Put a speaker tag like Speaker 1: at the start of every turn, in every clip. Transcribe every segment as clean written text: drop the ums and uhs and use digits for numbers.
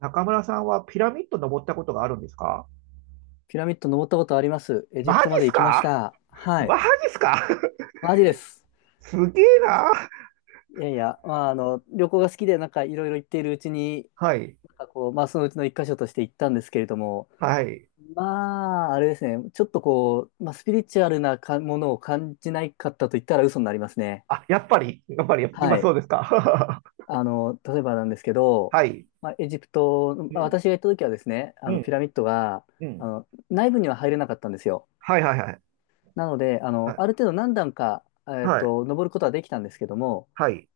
Speaker 1: 中村さんはピラミッド登ったことがあるんですか？
Speaker 2: ピラミッド登ったことあります。エジプ
Speaker 1: マジ
Speaker 2: トま
Speaker 1: っ
Speaker 2: で
Speaker 1: す
Speaker 2: 行きまし
Speaker 1: か
Speaker 2: た。はい。
Speaker 1: マジっすか?
Speaker 2: マジです。
Speaker 1: すげえな。
Speaker 2: いやいや、まあ、旅行が好きで、なんかいろいろ行っているうちに、
Speaker 1: はい。
Speaker 2: なんかこう、まあ、そのうちの一箇所として行ったんですけれども、
Speaker 1: はい。
Speaker 2: まあ、あれですね、ちょっとこう、まあ、スピリチュアルなかものを感じないかったと言ったら嘘になりますね。
Speaker 1: あ、やっぱ
Speaker 2: は
Speaker 1: まあそ
Speaker 2: い。
Speaker 1: うですか。
Speaker 2: 例えばなんですけ ど、
Speaker 1: はい。
Speaker 2: まあ、エジプト、
Speaker 1: う
Speaker 2: まあ
Speaker 1: ん。
Speaker 2: 私が行った時はですね、
Speaker 1: う
Speaker 2: ピ
Speaker 1: ん。
Speaker 2: ラミッドが、
Speaker 1: うん。
Speaker 2: 内部には入れなかったんですよ。
Speaker 1: はいはいはい。
Speaker 2: なので、
Speaker 1: は
Speaker 2: あ
Speaker 1: い。
Speaker 2: る程度何段か、
Speaker 1: はい。
Speaker 2: 登ることはできたんですけども、
Speaker 1: はい。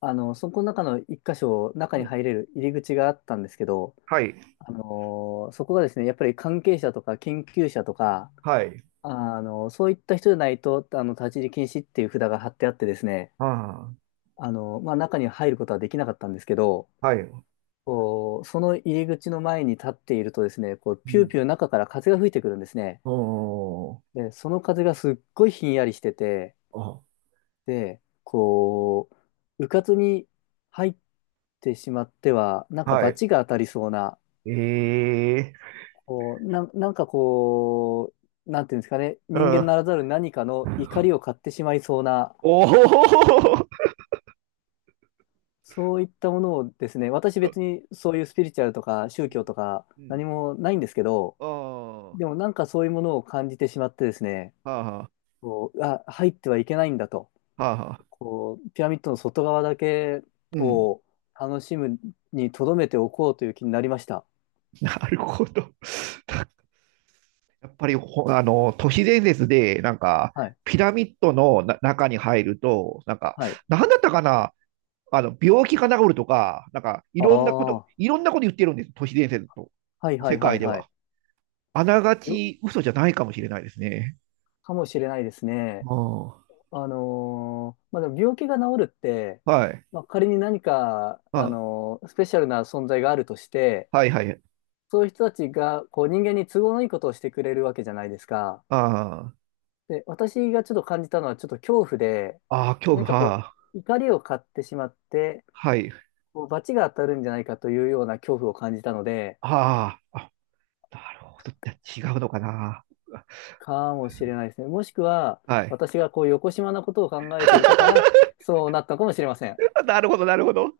Speaker 2: そこの中の一箇所、中
Speaker 1: う
Speaker 2: に
Speaker 1: ん。
Speaker 2: 入れる入り口があったんですけど、
Speaker 1: はい。
Speaker 2: あのそこがですね、やっぱり関係者とか研究者とか、
Speaker 1: はい。
Speaker 2: そういった人じゃないと、立ち入り禁止っていう札が貼ってあってですね、
Speaker 1: ああ。
Speaker 2: まあ、中に入ることはできなかったんですけど、
Speaker 1: はい。う
Speaker 2: こう、その入り口の前に立っているとですね、こう、ピューピ
Speaker 1: ん。
Speaker 2: ュー中から風が吹いてくるんですね。
Speaker 1: おー。
Speaker 2: で、その風がすっごいひんやりしてて、で、こう、うかつに入ってしまっては、なん
Speaker 1: あ、
Speaker 2: か
Speaker 1: はい。
Speaker 2: 罰が当たりそうな、
Speaker 1: ええ、
Speaker 2: こう、なんかこう、なんていうんですかね、
Speaker 1: う
Speaker 2: 人間な
Speaker 1: ん。
Speaker 2: らざる何かの怒りを買ってしまいそうな、
Speaker 1: おお。
Speaker 2: そういったものをですね、私別にそういうスピリチュアルとか宗
Speaker 1: う
Speaker 2: 教
Speaker 1: ん。
Speaker 2: とか
Speaker 1: う
Speaker 2: 何
Speaker 1: ん。
Speaker 2: もないんですけど、
Speaker 1: ああ。は
Speaker 2: でもなんかそういうものを感じてしまってですね、
Speaker 1: あは
Speaker 2: こう、あ、入ってはいけないんだと。
Speaker 1: あ。はあはあ。
Speaker 2: こう、ピラミッドの外側だけ
Speaker 1: うん。
Speaker 2: を楽しむに留めておこうという気になりました。
Speaker 1: なるほど。やっぱりあの、都市伝説で、なんか、
Speaker 2: はい。
Speaker 1: ピラミッドの中に入ると、なんか、
Speaker 2: はい。
Speaker 1: なんだったかな、あの、病気が治るとか、なんか、い
Speaker 2: ああ、
Speaker 1: ろんなこと、
Speaker 2: は
Speaker 1: いろんなこと言ってるんです、都市伝説と、
Speaker 2: いは
Speaker 1: 世
Speaker 2: いは
Speaker 1: 界
Speaker 2: い
Speaker 1: で
Speaker 2: はい。
Speaker 1: は。あなが
Speaker 2: よ、
Speaker 1: ち嘘じゃないかもしれないですね。
Speaker 2: かもしれないですね。
Speaker 1: うん。
Speaker 2: まあ、でも病気が治るって、
Speaker 1: はい。
Speaker 2: まあ、仮に何か、
Speaker 1: あ、
Speaker 2: スペシャルな存在があるとして、
Speaker 1: はいはい。
Speaker 2: そういう人たちがこう人間に都合のいいことをしてくれるわけじゃないですか。
Speaker 1: あーあー、
Speaker 2: で、私がちょっと感じたのはちょっと恐怖で、
Speaker 1: あ恐怖、
Speaker 2: 何か
Speaker 1: は
Speaker 2: こ
Speaker 1: あ、
Speaker 2: う、怒りを買ってしまって、
Speaker 1: はい。
Speaker 2: こう罰が当たるんじゃないかというような恐怖を感じたので、
Speaker 1: ああ、あ、なるほど。じゃあ違うのかな。
Speaker 2: かもしれないですね。もしくは、
Speaker 1: はい。
Speaker 2: 私がこう、横島なことを考えていたから、そうなったかもしれません。
Speaker 1: なるほど、なるほど。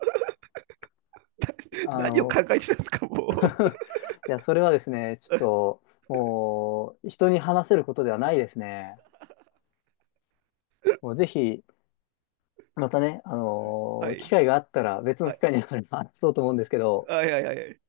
Speaker 2: あ
Speaker 1: 何を考
Speaker 2: の、
Speaker 1: えてたんですか、も
Speaker 2: いや、それはですね、ちょっと、もう、人に話せることではないですね。もう、ぜひ、またね、
Speaker 1: う。は
Speaker 2: 機
Speaker 1: い。
Speaker 2: 会があったら、別の
Speaker 1: は
Speaker 2: 機
Speaker 1: い。
Speaker 2: 会になれば話そうと思うんですけど、
Speaker 1: はいはいはい。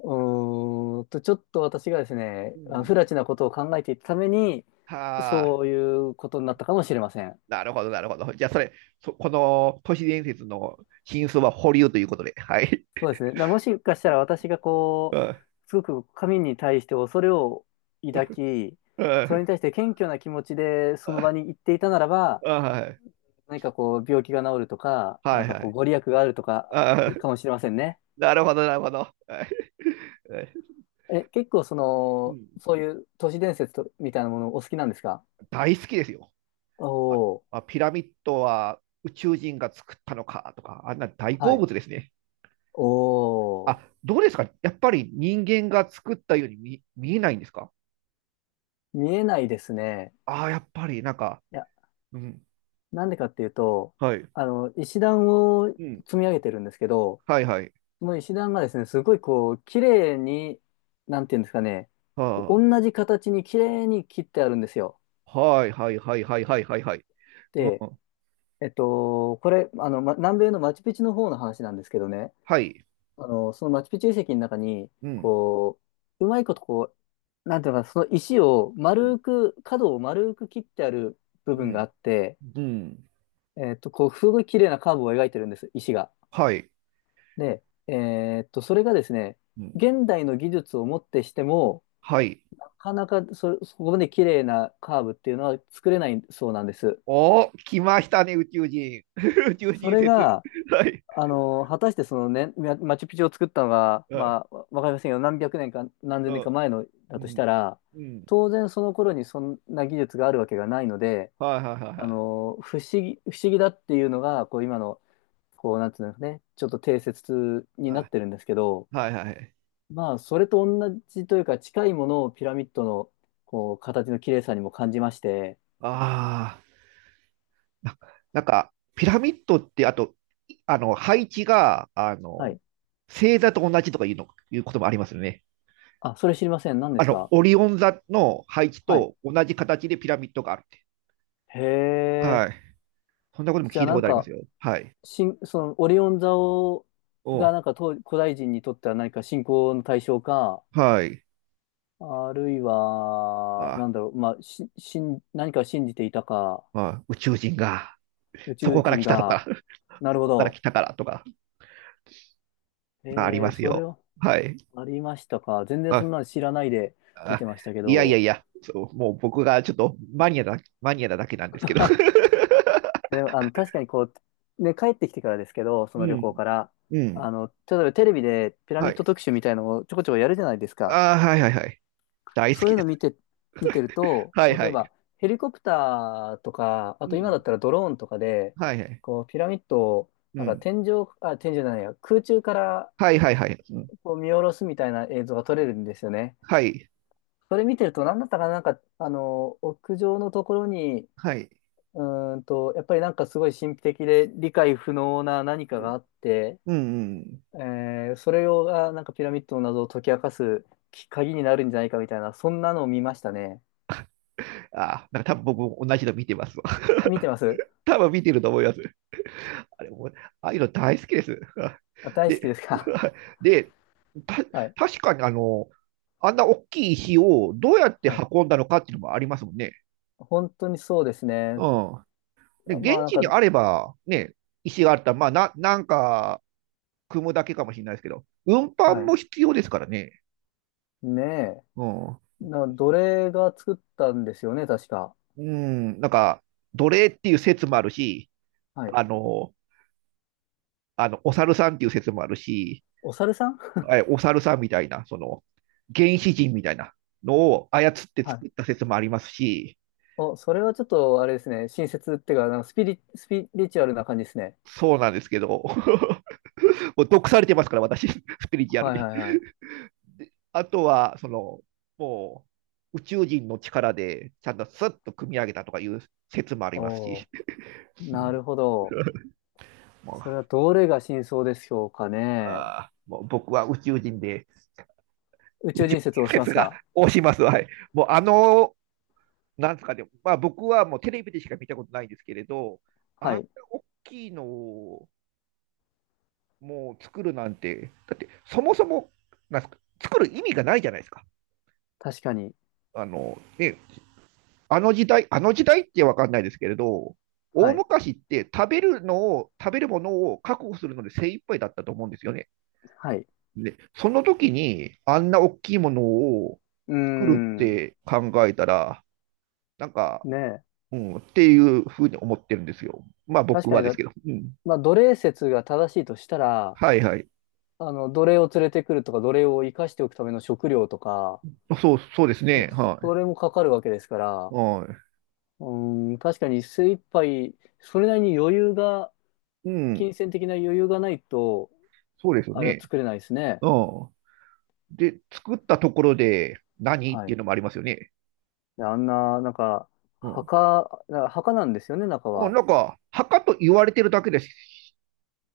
Speaker 2: ちょっと私がですね、
Speaker 1: う
Speaker 2: 不
Speaker 1: ん。
Speaker 2: 埒なことを考えていたために、
Speaker 1: はあ。
Speaker 2: そういうことになったかもしれません。
Speaker 1: なるほど、なるほど。じゃあ、それ、この都市伝説の真相は保留ということで。はい。
Speaker 2: そうですね。だからもしかしたら私がこ
Speaker 1: う
Speaker 2: う、
Speaker 1: ん、
Speaker 2: すごく神に対して恐れを抱き、
Speaker 1: う
Speaker 2: それに
Speaker 1: ん、
Speaker 2: 対して謙虚な気持ちでその場に行っていたならば、
Speaker 1: あはい。
Speaker 2: 何かこう病気が治るとか、な
Speaker 1: は
Speaker 2: ん
Speaker 1: い
Speaker 2: か
Speaker 1: は
Speaker 2: こう
Speaker 1: い。
Speaker 2: ご利益があるとか
Speaker 1: あ、
Speaker 2: かもしれませんね。
Speaker 1: なるほど、なるほど。はいはい、
Speaker 2: え、結構そ
Speaker 1: う
Speaker 2: の、
Speaker 1: ん、
Speaker 2: そういう都市伝説とみたいなものお好きなんですか？
Speaker 1: 大好きですよ。
Speaker 2: お
Speaker 1: あ、
Speaker 2: お
Speaker 1: あ、ピラミッドは宇宙人が作ったのかとか、あんな大
Speaker 2: ー、は
Speaker 1: 好
Speaker 2: い。
Speaker 1: 物ですね。
Speaker 2: お
Speaker 1: あ、
Speaker 2: お、
Speaker 1: どうですかやっぱり人間が作ったように見えないんですか？
Speaker 2: 見えないですね。
Speaker 1: ああ、やっぱり、なんか、
Speaker 2: いや、
Speaker 1: うん、
Speaker 2: なんでかっていうと、
Speaker 1: はい、
Speaker 2: 石段を
Speaker 1: うん、
Speaker 2: 積み上げてるんですけど、
Speaker 1: はい、はい、
Speaker 2: その石段がですね、すごいこう、綺麗に、なんていうんですかね、こう
Speaker 1: は
Speaker 2: 同じ形に綺麗に切ってあるんですよ。
Speaker 1: あ、はい、はい、はい、はい、はい、はい、はい、う
Speaker 2: で、
Speaker 1: ん、
Speaker 2: これ、ま、南米のマチュピチュの方の話なんですけどね、
Speaker 1: はい、
Speaker 2: そのマチュピチュ遺跡の中に、
Speaker 1: うん、
Speaker 2: こう、うまいことこう、なんていうのかな、その石を
Speaker 1: うん、
Speaker 2: 丸く、角を丸く切ってある部
Speaker 1: う
Speaker 2: 分が
Speaker 1: ん、
Speaker 2: あって、
Speaker 1: うん、
Speaker 2: こう、すごい綺麗なカーブを描いてるんです、石が。
Speaker 1: はい、
Speaker 2: で、それがですね、
Speaker 1: うん、
Speaker 2: 現代の技術をもってしても、
Speaker 1: はい。
Speaker 2: なかなかそこまで綺麗なカーブっていうのは作れないそうなんです。
Speaker 1: おー、来ましたね、宇宙人。宇宙
Speaker 2: そ
Speaker 1: 人
Speaker 2: れ
Speaker 1: 説。
Speaker 2: が、
Speaker 1: はい、
Speaker 2: 果たしてそのね、マチュピチュを作ったのが、
Speaker 1: はい、
Speaker 2: まあ、わかりませんよ。何百年か何千
Speaker 1: う
Speaker 2: 年か
Speaker 1: ん、
Speaker 2: 前の
Speaker 1: う
Speaker 2: だとし
Speaker 1: ん、
Speaker 2: たら、
Speaker 1: うん、
Speaker 2: 当然その頃にそんな技術があるわけがないので、
Speaker 1: はい、はい、は
Speaker 2: 不思議だっていうのが、こう今の、こう、なんていうんですかね、ちょっと定説にな
Speaker 1: い、
Speaker 2: ってるんですけど、
Speaker 1: はい、はい、はい、はい。
Speaker 2: まあ、それと同じというか、近いものをピラミッドの、こう、形の綺麗さにも感じまして、
Speaker 1: ああ。ななんか、ピラミッドって、あと、あの、配置が、あ
Speaker 2: は
Speaker 1: の、
Speaker 2: い。
Speaker 1: 星座と同じとかいうの、いうこともありますよね。
Speaker 2: あ、それ知りません。何で
Speaker 1: あ
Speaker 2: す
Speaker 1: の、
Speaker 2: か？
Speaker 1: オリオン座の配置
Speaker 2: はい。
Speaker 1: と同じ形でピラミッドがあるって。
Speaker 2: へ
Speaker 1: は
Speaker 2: え。
Speaker 1: い。そんなことも
Speaker 2: じゃ
Speaker 1: 聞い
Speaker 2: あ
Speaker 1: た
Speaker 2: な
Speaker 1: こ
Speaker 2: ん
Speaker 1: とあります
Speaker 2: か、
Speaker 1: よ。はい。
Speaker 2: その、オリオン座を、
Speaker 1: お、
Speaker 2: がなんか古代人にとっては何か信仰の対象か、
Speaker 1: はい。
Speaker 2: あるいは、
Speaker 1: あ、
Speaker 2: なんだろう、まあ、し、しん、何かを信じていたか、
Speaker 1: まあ、宇宙人が、
Speaker 2: 宇
Speaker 1: そ
Speaker 2: 宙
Speaker 1: こから
Speaker 2: 人
Speaker 1: 来たと
Speaker 2: が、
Speaker 1: か、
Speaker 2: なるほ
Speaker 1: そこから
Speaker 2: ど。
Speaker 1: 来たからとか、
Speaker 2: へ
Speaker 1: あり
Speaker 2: え
Speaker 1: ま
Speaker 2: ー、
Speaker 1: す
Speaker 2: それ
Speaker 1: よ。
Speaker 2: は
Speaker 1: はい。
Speaker 2: ありましたか。全然そ
Speaker 1: あ、
Speaker 2: んなの知らないで見
Speaker 1: あ、
Speaker 2: てましたけ
Speaker 1: いやいや
Speaker 2: ど。
Speaker 1: いや、そう、もう僕がちょっとマニアなだけなんですけど。
Speaker 2: でも、確かにこう、ね、帰ってきてからですけど、そ
Speaker 1: う
Speaker 2: の旅行
Speaker 1: ん。
Speaker 2: から、
Speaker 1: うん。
Speaker 2: 例えばテレビでピラ
Speaker 1: は
Speaker 2: ミッド
Speaker 1: い。
Speaker 2: 特集みたいのをちょこちょこやるじゃないですか。
Speaker 1: ああ、はいはいはい。大好
Speaker 2: そう
Speaker 1: き
Speaker 2: いう
Speaker 1: で
Speaker 2: の
Speaker 1: す。
Speaker 2: 見て、見てると、
Speaker 1: はい
Speaker 2: こう、
Speaker 1: は
Speaker 2: 例え
Speaker 1: い。
Speaker 2: ばヘリコプターとか、あ
Speaker 1: う
Speaker 2: と今
Speaker 1: ん。
Speaker 2: だったらドローンとかで、
Speaker 1: はいはい。
Speaker 2: こう、ピラミッドを、
Speaker 1: う
Speaker 2: なんか
Speaker 1: ん。
Speaker 2: 天井、あ、天井じゃないや、空中から
Speaker 1: はいはいはい。うん。
Speaker 2: こう見下ろすみたいな映像が撮れるんですよね。
Speaker 1: はい。
Speaker 2: それ見てると、何だったかな、なんか、屋上のところに、
Speaker 1: はい。
Speaker 2: うやっぱりなんかすごい神秘的で理解不能な何か
Speaker 1: う
Speaker 2: が
Speaker 1: ん。
Speaker 2: あって、
Speaker 1: うんうん。
Speaker 2: えそれをがなんかピラミッドの謎を解き明かす鍵になるんじゃないかみたいな、そんなのを見ましたね。
Speaker 1: ああ、なんか多分僕も同じの見てますわ。
Speaker 2: あ見 てます。
Speaker 1: 多分見てると思います。あれもう、ああいうの大好きです。
Speaker 2: あ、大好
Speaker 1: で、
Speaker 2: きですか？
Speaker 1: で、た、
Speaker 2: はい。
Speaker 1: 確かにあの、あんな大きい石をどうやって
Speaker 2: はい。
Speaker 1: 運んだのかっていうのもありますもんね。
Speaker 2: 本当にそうですね。
Speaker 1: うん。で、
Speaker 2: まあ
Speaker 1: 現
Speaker 2: なん
Speaker 1: 地に
Speaker 2: か、
Speaker 1: あれば、ね、石があったら、まあ、なんか、組むだけかもしれないですけど、運搬
Speaker 2: はい。
Speaker 1: も必要ですからね。
Speaker 2: ねえ。
Speaker 1: うん。
Speaker 2: 奴隷が作ったんですよね、確か。
Speaker 1: うん、なんか、奴隷っていう説もあるし、
Speaker 2: はい。
Speaker 1: あの、あの、お猿さんっていう説もあるし、
Speaker 2: お猿さん。
Speaker 1: お猿さんみたいな、その、原始人みたいなのを操っ て
Speaker 2: はい。
Speaker 1: 作った説もありますし、
Speaker 2: お、それはちょっとあれですね。親切っていうか、なんかスピリチュアルな感じですね。
Speaker 1: そうなんですけど、もう毒されてますから、私、スピリチュアル
Speaker 2: はい
Speaker 1: に。
Speaker 2: はいはい。
Speaker 1: あとは、その、もう、宇宙人の力で、ちゃんとスッと組み上げたとかいう説もありますし、
Speaker 2: お、なるほど。それ はどれが真相でしょうかね。
Speaker 1: あもう僕は宇宙人で、
Speaker 2: 宇
Speaker 1: 宇
Speaker 2: 宙
Speaker 1: 宙
Speaker 2: 人説を
Speaker 1: 人
Speaker 2: しま
Speaker 1: 説
Speaker 2: す
Speaker 1: が
Speaker 2: か？
Speaker 1: 押します。はい。もうあの、なんですかね、まあ僕はもうテレビでしか見たことないんですけれど、あん
Speaker 2: は
Speaker 1: な
Speaker 2: い。
Speaker 1: 大きいのをもう作るなんて、だってそもそも、なんすか、作る意味がないじゃないですか。
Speaker 2: 確かに。
Speaker 1: あの、ね、あの時代、あの時代ってわかんないですけれど、
Speaker 2: は
Speaker 1: 大
Speaker 2: い。
Speaker 1: 昔って食べるものを確保するので精一杯だったと思うんですよね。
Speaker 2: はい。
Speaker 1: で、その時にあんな大きいものを
Speaker 2: うー
Speaker 1: 作るっ
Speaker 2: ん。
Speaker 1: て考えたら、なんか、
Speaker 2: ねえ。
Speaker 1: うん、っていうふうに思ってるんですよ。まあ
Speaker 2: 確
Speaker 1: 僕
Speaker 2: か
Speaker 1: は
Speaker 2: に
Speaker 1: で
Speaker 2: だ、
Speaker 1: すけど。うん。
Speaker 2: まあ、奴隷説が正しいとしたら、
Speaker 1: はいはい。
Speaker 2: 奴隷を連れてくるとか、奴隷を生かしておくための食料とか、
Speaker 1: そう、そうですね。は
Speaker 2: それもかかるわけですか
Speaker 1: い。
Speaker 2: ら、
Speaker 1: は
Speaker 2: うーん、確かに精一杯、それなりに余裕が、
Speaker 1: い。うん。
Speaker 2: 金銭的な余裕がないと、
Speaker 1: そうですよ
Speaker 2: あれは
Speaker 1: ね。
Speaker 2: 作れないですね。
Speaker 1: うん。で、作ったところで何っ
Speaker 2: は
Speaker 1: てい
Speaker 2: い。
Speaker 1: うのもありますよね。
Speaker 2: であんな、なんか、
Speaker 1: うん。
Speaker 2: 墓なんですよね、中
Speaker 1: うん、
Speaker 2: は。
Speaker 1: なんか、墓と言われてるだけです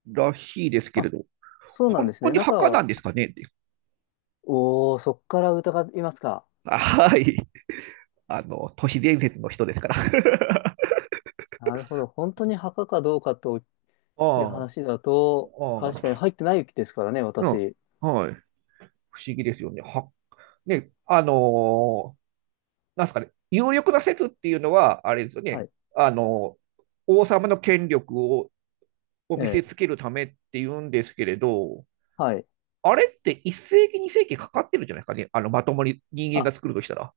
Speaker 1: らしいですけれ
Speaker 2: あ、
Speaker 1: ど、
Speaker 2: そうなん
Speaker 1: 本
Speaker 2: です
Speaker 1: 当
Speaker 2: ね。
Speaker 1: に
Speaker 2: 中
Speaker 1: 墓な
Speaker 2: は、
Speaker 1: んですかねって。
Speaker 2: おー、そっから疑いますか。
Speaker 1: あはい。あの、都市伝説の人ですから。
Speaker 2: なるほど。本当に墓かどうかと いう
Speaker 1: ああ、
Speaker 2: 話だと、
Speaker 1: あ
Speaker 2: 確かに
Speaker 1: あ、
Speaker 2: 入ってないですからね、
Speaker 1: うん。
Speaker 2: 私。
Speaker 1: はい。不思議ですよね。は、ね、なんですかね、有力な説っていうのは、あれですよ
Speaker 2: は
Speaker 1: ね、
Speaker 2: い。
Speaker 1: あのー王様の権力を、を
Speaker 2: え
Speaker 1: 見せつ
Speaker 2: え。
Speaker 1: けるためっていうんですけれど、
Speaker 2: はい。
Speaker 1: あれって1世紀、2世紀かかってるじゃないですかね、あのまともに人間
Speaker 2: あ、
Speaker 1: が作るとしたら。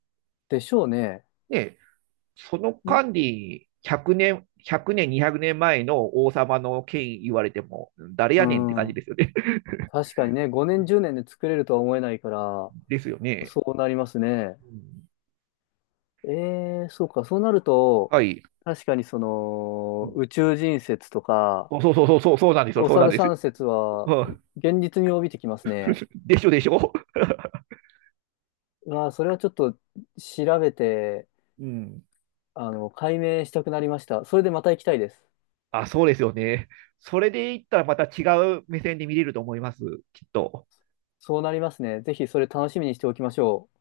Speaker 2: でしょうね。
Speaker 1: ね、その間
Speaker 2: ん
Speaker 1: に100年、100年、200年前の王様の権威言われても、誰や
Speaker 2: う
Speaker 1: ねんって感じ
Speaker 2: ん。
Speaker 1: ですよね。
Speaker 2: 確かにね、5年、10年で作れるとは思えないから、
Speaker 1: ですよね。
Speaker 2: そうなりますね。
Speaker 1: うん、
Speaker 2: ええ、そうか。そうなると、
Speaker 1: はい。
Speaker 2: 確かにそ
Speaker 1: う
Speaker 2: の、
Speaker 1: ん、
Speaker 2: 宇宙人説とか、
Speaker 1: そうそうそうそう、そうなんですよ、
Speaker 2: お
Speaker 1: そうなん
Speaker 2: 猿
Speaker 1: です。
Speaker 2: さん説は、現実味を帯びてきますね。
Speaker 1: でしょでしょ。
Speaker 2: うわあ、それはちょっと調べて、
Speaker 1: うん、
Speaker 2: 解明したくなりました。それでまた行きたいです。
Speaker 1: あ、そうですよね。それで言ったらまた違う目線で見れると思います、きっと。
Speaker 2: そうなりますね。ぜひそれ楽しみにしておきましょう。